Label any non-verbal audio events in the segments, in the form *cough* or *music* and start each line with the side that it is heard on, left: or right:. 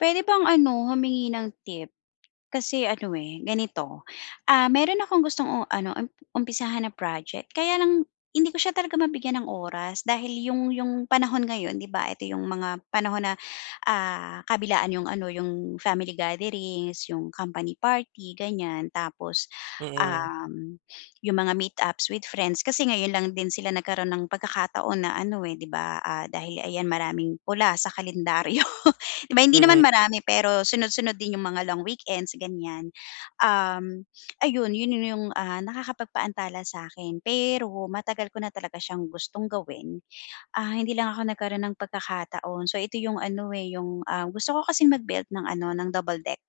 left: Pwede bang ano humingi ng tip, kasi ano eh, ganito, ah, meron akong gustong ano umpisahan na project kaya lang hindi ko siya talaga mabigyan ng oras dahil yung yung panahon ngayon 'di ba ito yung mga panahon na, ah, kabilaan yung ano, yung family gatherings, yung company party ganiyan, tapos,
right: Mm.
left: um, yung mga meet-ups with friends. Kasi ngayon lang din sila nagkaroon ng pagkakataon na ano, eh, 'di ba, ah, dahil ayan maraming pula sa kalendaryo 'di ba hindi naman
right: Mm.
left: marami pero sunod-sunod din yung mga long weekends ganiyan. Um, ayun yun yung ah, nakakapagpaantala sa akin, pero matagal ko na talaga siyang gustong gawin. Ah, hindi lang ako nagkaroon ng pagkakataon so ito yung ano, eh, yung ah, gusto ko kasing mag built ng ano ng double deck.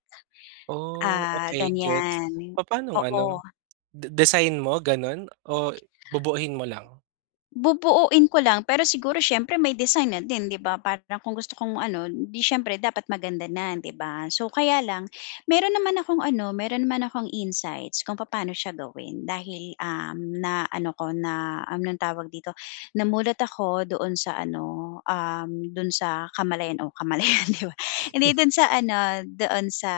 right: Oh,
left: Ah,
right: okey gets,
left: ganiyan,
right: papaanong
left: oo.
right: ano di design mo ganun? O bubuo-in mo lang?
left: Bubuoin ko lang pero siguro siyempre may design na din 'di ba para kung gusto kong ano hindi siyempre dapat maganda na 'di ba, so kaya lang meron naman akong ano, meron naman akong insights kung papaano siya gawin dahil, um, na ano ko na, anong tawag dito, namulat ako doon sa ano, um, dun sa kamalayan o kamalayan di ba, hindi dun sa ano doon sa,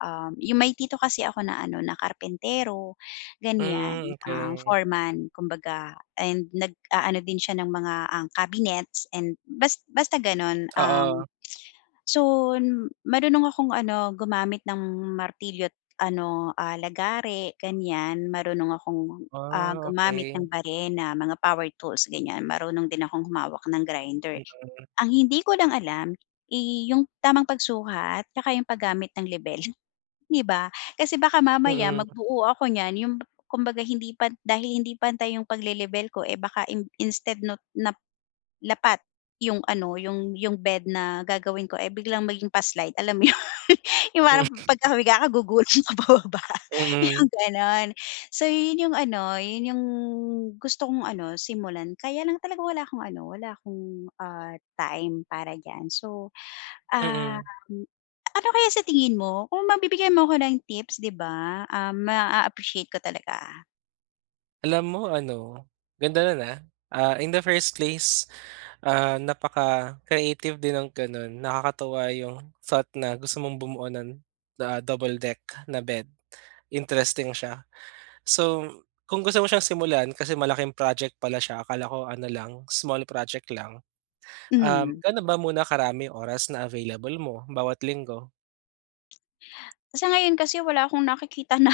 left: um, yung may tito kasi ako na ano na karpentero ganiyan,
right: Mm
left: um,
right: okey.
left: foreman, kumbaga and nagaano din siya ng mga ang cabinets and bas basta ganun um,
right: Oo.
left: so marunong akong ano, gumamit ng martilyo at ano, ah, lagare ganiyan, marunong akong, ah,
right: Ah,
left: gumamit
right: okey.
left: ng barena, mga power tools ganiyan marunong din akong humawak ng grinder.
right: Mhm.
left: Ang hindi ko lang alam, eh, yung tamang pagsukat at saka yung paggamit ng lebel. 'Di ba, kasi baka mamaya
right: Mm.
left: magbuo ako niyan yung kumbaga hindi pa dahil hindi pantay yung pagle-lebel ko eh baka in instead not na lapat yung ano yung yung bed na gagawin ko eh, biglang maging pa-slide alam mo yun, yung
right: Hmm.
left: parang pagka humiga ka gugulong ka pababa
right: Hmm.
left: yung ganon. So yun yung ano, yun yung gusto kong ano simulan kaya lang talaga wala akong ano, wala akong, ah, time para diyan, so, um,
right: Mm.
left: ano kaya sa tingin mo kung mabibigyan mo ako ng tips 'di ba, ah, ma-appreciate ko talaga.
right: Alam mo ano, ganda nun ah. Ah, in the first place, ah, napaka-creative din ng gano'n, nakakatuwa 'yung thought na gusto mong bumuo nun, the, ah, double-deck na bed, interesting siya. So, kung gusto mo siyang simulan, kasi malaking project pala siya, akala ko ano lang, small project lang. Um,
left: Hmm.
right: gano ba muna karami oras na available mo, bawat linggo?
left: Sa ngayon kasi wala akong nakikita na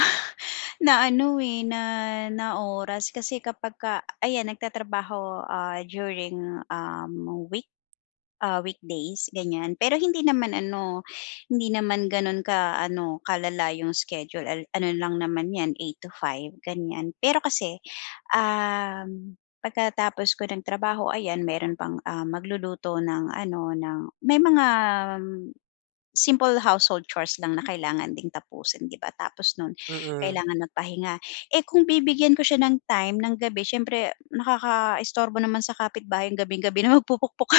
left: na ano eh, na na oras kasi kapagka ayan nagtatrabaho ah, during, um, week ah, weekdays ganiyan, pero hindi naman ano, hindi naman gano'n ka ano, kalala 'yong schedule, al ano lang naman 'yan 8 to 5 ganiyan, pero kasi, um, pagkatapos ko ng trabaho, ayan, meron pang ah, magluluto ng ano ng may mga, um, simple household chores lang na kailangan ding tapusin 'di ba, tapos nun
right: Mm.
left: kailangan magpahinga. Eh, kung bibigyan ko siya ng time ng gabi siyempre nakakaistorbo naman sa kapitbahay gabing-gabi na magpupukpok ka.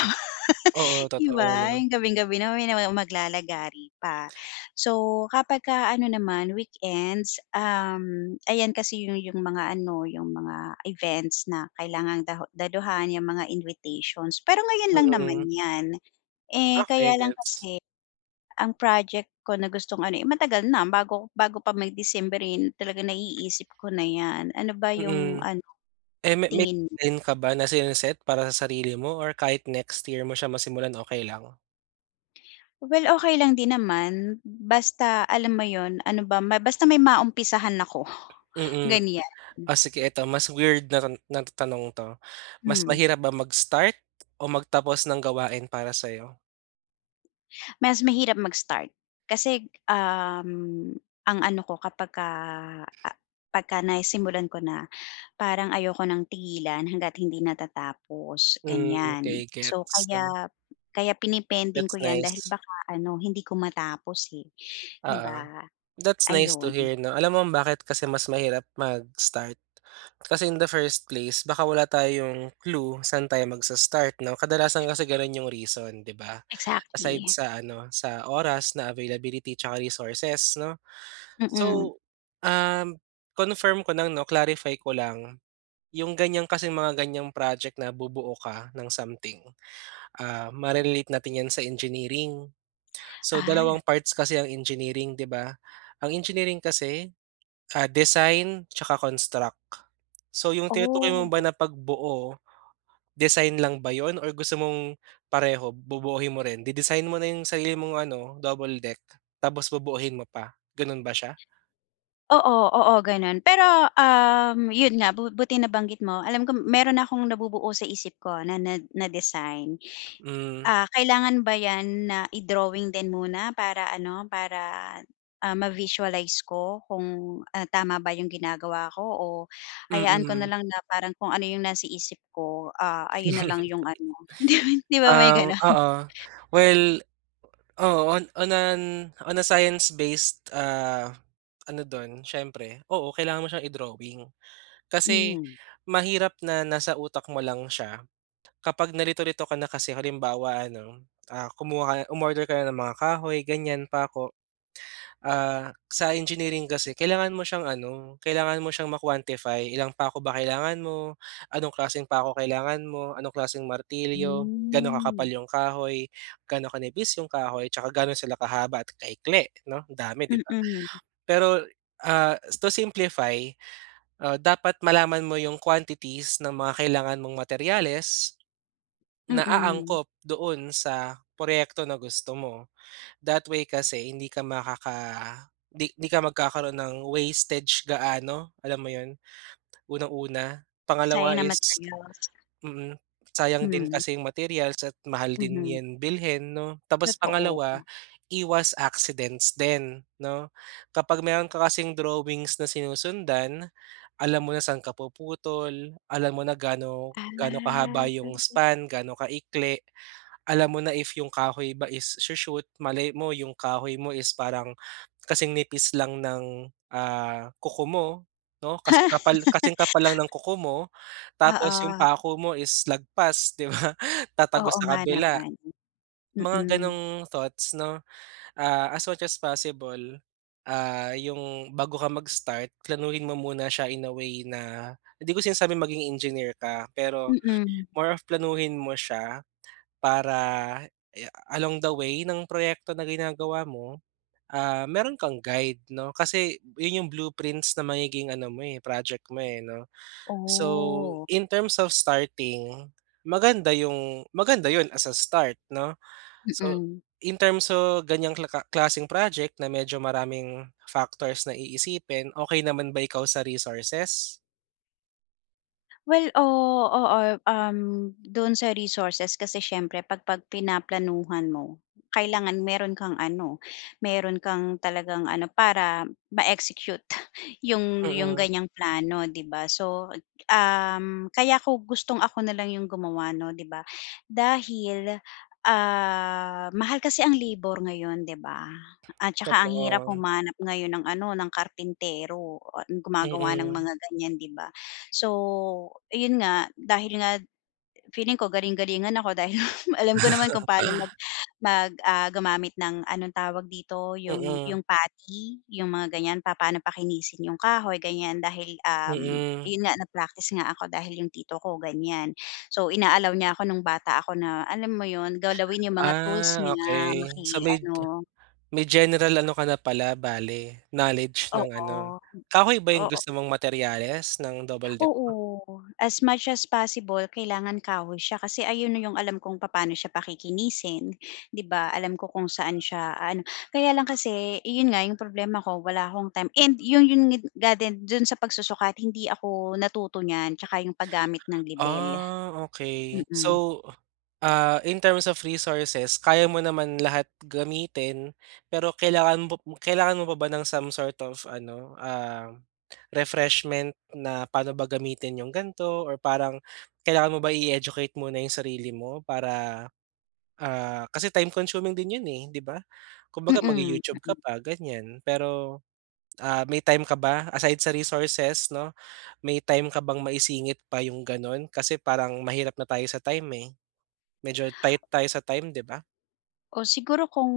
right: Oo,
left: *laughs* 'Di
right: totoo
left: ba,
right: 'no.
left: 'yung gabing-gabi na may nagma maglalagari pa. So kapagka ano naman, weekends, um, ayan kasi yu 'yung mga ano, 'yung mga events na kailangang da daluhan 'yung mga invitations, pero ngayon lang naman
right: Mm.
left: 'yan. Eh,
right: Okey,
left: kaya lang
right: gets.
left: kasi, ang project ko na gustong ano, eh, matagal na bago bago pa may December eh, talaga naiisip ko na 'yan, ano ba 'yung
right: Mm.
left: ano,
right: Eh, me may
left: tingin mo?
right: time ka ba na sine-set para sa sarili mo or kahit next year mo siya masimulan, okey lang?
left: Well, okay lang din naman. Basta alam mo yun, ano ba basta may maumpisahan ako,
right: Mm,
left: ganyan.
right: oh, sige eto mas weird na na tanong to. Mas
left: Hmm.
right: mahirap ba mag start o magtapos ng gawain para sa'yo?
left: Mas mahirap mag-start. Kasi, um, ang ano ko kapagka, ah, pagka nasimulan ko na, parang ayoko ng tigilan hangga't hindi natatapos
right: Hmm,
left: ganyan.
right: okey
left: So,
right: gets 'no.
left: kaya kaya pinepending
right: That's
left: ko yan dahil
right: nice.
left: baka ano hindi ko matapos, eh, 'di
right: Oo.
left: ba?
right: That's nice to
left: Ayun.
right: hear 'no. Alam mo bakit kasi mas mahirap mag-start? Kasi in the first place baka wala tayong clue saan tayo magsa-start no. Kadalasan kasi ganun yung reason di ba. Aside
left: Exactly.
right: sa ano sa oras na availability tsaka resources no.
left: Mm.
right: So, um, confirm ko lang 'no clarify ko lang. Yung ganyan kasing mga ganyang project na bubuo ka ng something, ah, mare-relate natin yan sa engineering. So
left: Ah.
right: dalawang parts kasi ang engineering, d'i ba? Ang engineering kasi, ah, design tsaka construct. So yung tinutukoy mo ba
left: Oh.
right: na pagbuo, design lang ba yun or gusto mong pareho bubuuin mo rin? De-design mo na yung sarili mong ano double-deck tapos bubuuin mo pa, ganun ba siya?
left: Oo, oo ganun. Pero, um, yun nga bu buti nabanggit mo alam ko meron na akong nabubuo sa isip ko na na na design.
right: Hmm.
left: Ah, kailangan ba 'yan na i-drawing din muna para ano para, ah, ma-visualize ko kung, ah, tama ba 'yong ginagawa ko o hayaan ko na
right: Mm.
left: lang na parang kung ano yung nasa isip ko, ah, ayun na lang yung ano hindi,
right: *laughs*
left: 'di ba may
right: Ah,
left: gano'n?
right: oo. Well, oo on on an on a science based, ah, ano dun siyempre oo kailangan mo siyang i-drawing. Kasi
left: Hmm.
right: mahirap na nasa utak mo lang siya kapag nalito-lito ka na kasi halimbawa ano, ah, kumuha ka umorder ka ng mga kahoy ganyan pako. Ah, sa engineering kasi kailangan mo siyang ano kailangan mo siyang ma-quantify. Ilan pako ba kailangan mo, anong klaseng pa 'ko kailangan mo, anong klaseng martilyo, gaano kakapal yung kahoy, gaano kanipis yung kahoy, tsaka gaano sila kahaba at kaikli no. Dami di ba?
left: Mm.
right: Pero, ah, to simplify, ah, dapat malaman mo yung quantities ng mga kailangan mong materyales na
left: Mm.
right: aangkop doon sa proyekto na gusto mo. That way kasi hindi ka makaka, di di ka magkakaroon ng wastage gaano. Alam mo yun? Unang una.
left: Sayang
right: Pangalawa
left: ang
right: is
left: materials.
right: mm, sayang din
left: Hmm.
right: kasi yung materials at mahal din
left: Mhm.
right: yan bilhin no. Tapos pangalawa,
left: Totoo.
right: iwas accidents din no. Kapag meron ka kasing drawings na sinusundan. Alam mo na saan ka puputol, alam mo na gaano gaano kahaba yung
left: Ah.
right: span, gaano kaikli. Alam mo na if yung kahoy ba is sho-shoot malay mo yung kahoy mo is parang kasing nipis lang ng, ah, kuko mo no kasi kasing kapal lang ng
left: *laughs*
right: kuko mo tapos yung
left: Oo.
right: pako mo is lagpas di ba tatagos
left: Oo
right: sa
left: nga
right: kabila.
left: naman.
right: Mga
left: Mm.
right: ganong thoughts no, ah, as much as possible, ah, yung bago ka magstart planuhin mo muna siya in a way na, hindi ko sinasabi maging engineer ka, pero
left: Mm.
right: more of planuhin mo siya para along the way ng proyekto na ginagawa mo, ah, meron kang guide no. Kasi yun yung blueprints na magiging ano mo, eh, project mo, eh, no. So,
left: Oh.
right: in terms of starting maganda yung maganda yun as a start 'no. So,
left: Mm.
right: in terms of ganyang ka klaseng project na medyo maraming factors na iisipin okey naman ba ikaw sa resources?
left: Well, oo oo, um, doon sa resources kasi siyempre pag pag pinaplanuhan mo, kailangan meron kang ano, meron kang talagang ano para ma-execute yung yung
right: Mm.
left: ganyang plano, 'di ba? So um, kaya kung gustong ako na lang yung gumawa 'no, di ba dahil, ah, mahal kasi ang labor ngayon, di ba? At saka ang hirap
right: Totoo.
left: humanap ngayon ng ano, ng karpintero at gumagawa ng
right: Mhm.
left: mga ganyan di ba? So yun nga, dahil nga feeling ko galing-galingan ako dahil alam ko naman kung paano mag
right: *laughs*
left: mag ah, gumamit ng anong tawag dito? Yung
right: Mm.
left: yung putty yung mga ganyan papaano pakinisin yung kahoy ganyan dahil, um,
right: Mm.
left: yun nga na-practice nga ako dahil yung tito ko ganyan. So, ina-allow niya ako nung bata ako na alam mo yun? Galawin yung mga tools
right: Ah,
left: niya
right: okey. So, may
left: maki-ano.
right: may general ano ka na pala bale knowledge ng ano,
left: Oo, hmm,
right: kahoy ba yung
left: oo.
right: gusto mong materyales ng double deck mo?
left: Oo. As much as possible, kailangan kahoy siya kasi ayun na yung alam kong papaano siya pakikinisin, di ba, alam ko kung saan siya ano, kaya lang kasi, yun nga, yung problema ko wala akong time. And yun yun ngid nga din dun sa pagsusukat hindi ako natuto niyan at saka yung pag-gamit ng lebel,
right: Ah, okey.
left: mm.
right: So, ah, in terms of resources kaya mo naman lahat gamitin. Pero kailangan mo kailangan mo pa ba ng some sort of ano, um, refreshment na paano ba gamitin yung ganto, or parang kailangan mo ba i-educate muna yung sarili mo, para, ah, kasi time consuming din iyan eh, di ba? Kumbaga
left: Mm,
right: mag-YouTube ka
left: mm.
right: pa ganyan. Pero ah, may time ka ba aside sa resources no, may time ka bang maisingit pa yung ganun? Kasi parang mahirap na tayo sa time eh. Medyo tight tayo sa time di ba?
left: Oh, siguro kung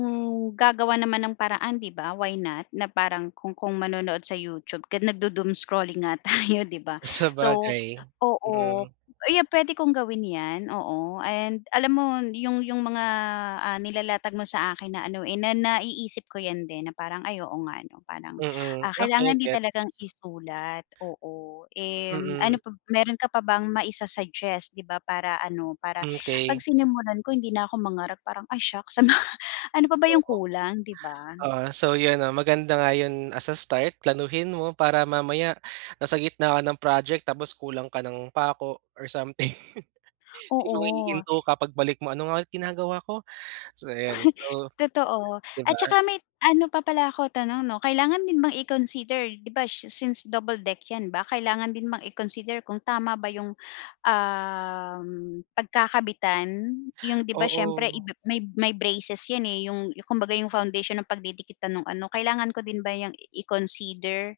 left: gagawa naman ng paraan di ba why not, na parang kung kung manonood sa YouTube nagdu doom scrolling nga tayo 'di ba? So
right: Sabagay
left: oo,
right: mm.
left: ayan pwede kong gawin yan, oo. And alam mo yung yung mga ah, nilalatag mo sa akin na ano eh, na naiisip ko yan din na parang, ay oo nga ano parang,
right: Mm,
left: ah, kailangan
right: okey
left: din talagang
right: gets.
left: isulat oo, and
right: Mm.
left: ano pa meron ka pa bang maisa suggest 'di ba para ano, para
right: Mm,
left: pag
right: okey.
left: sinimulan ko hindi na ako mangarap parang ay shocks sa mga ano pa ba yung
right: Oo.
left: kulang, 'di ba?
right: Oo, so yun 'no maganda nga yun as a start planuhin mo para mamaya nasa gitna ka ng project tapos kulang ka ng pako or something. *chuckles* Ikaw ay
left: Oo.
right: hihinto ka pagbalik mo ano nga ulit ginagawa ko? So ayun,
left: *chuckles*
right: so
left: Totoo.
right: di
left: At
right: ba?
left: saka may ano pa pala ako tanong 'no, kailangan din bang i-consider 'di ba, since double deck yan ba kailangan din bang i-consider kung tama ba yung, um, pagkakabitan? Yung 'di ba siyempre
right: Oo.
left: iba may may braces yan eh, yung kumbaga yung foundation ng pagdidikitan nung ano kailangan ko din ba yang i-consider?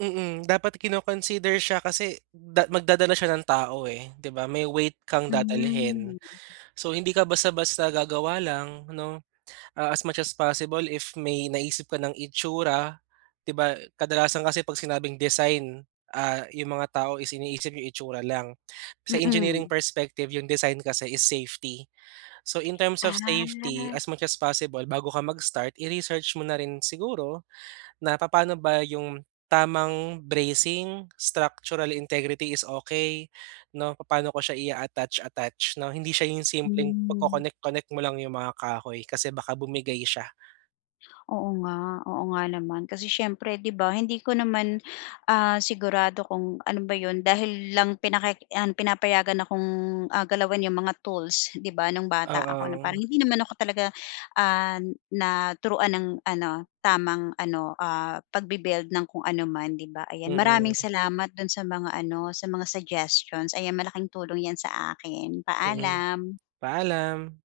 right: Mm, dapat kino-consider siya kasi da magdadala siya ng tao eh, 'di ba, may weight kang dadalhin.
left: Hmm.
right: So hindi ka basta-basta gagawa lang 'no, ah, as much as possible if may naisip ka ng itsura, 'di ba, kadalasan kasi 'pag sinabing design, ah, 'yung mga tao is iniisip 'yung itsura lang. Sa
left: Mm.
right: engineering perspective yung design kasi is safety. So, in terms of safety,
left: Ah.
right: as much as possible, bago ka mag-start i-research mo na rin siguro na papaano ba 'yung tamang bracing, structural integrity is okey, 'no, papaano ko siya i-attach, attach 'no. Hindi siya 'yung simpleng
left: Hmm.
right: pag-connect connect mo lang 'yung mga kahoy kasi baka bumigay siya.
left: Oo, nga, oo, nga naman. Kasi siyempre 'di ba, hindi ko naman, ah, sigurado kung ano ba 'yon. Dahil lang pinaki yan, pinapayagan akong, ah, galawin 'yong mga tools, 'di ba, nung bata ako. Na
right: Oo.
left: parang hindi naman ako talaga, ah, naturuan ng ano, tamang ano, ah, pagbi-build ng kung ano man, 'di ba? Ayan, maraming
right: Mm.
left: salamat do'n sa mga ano, sa mga suggestions, ayan malaking tulong 'yan sa akin.
right: Mm.
left: Paalam!
right: Paalam.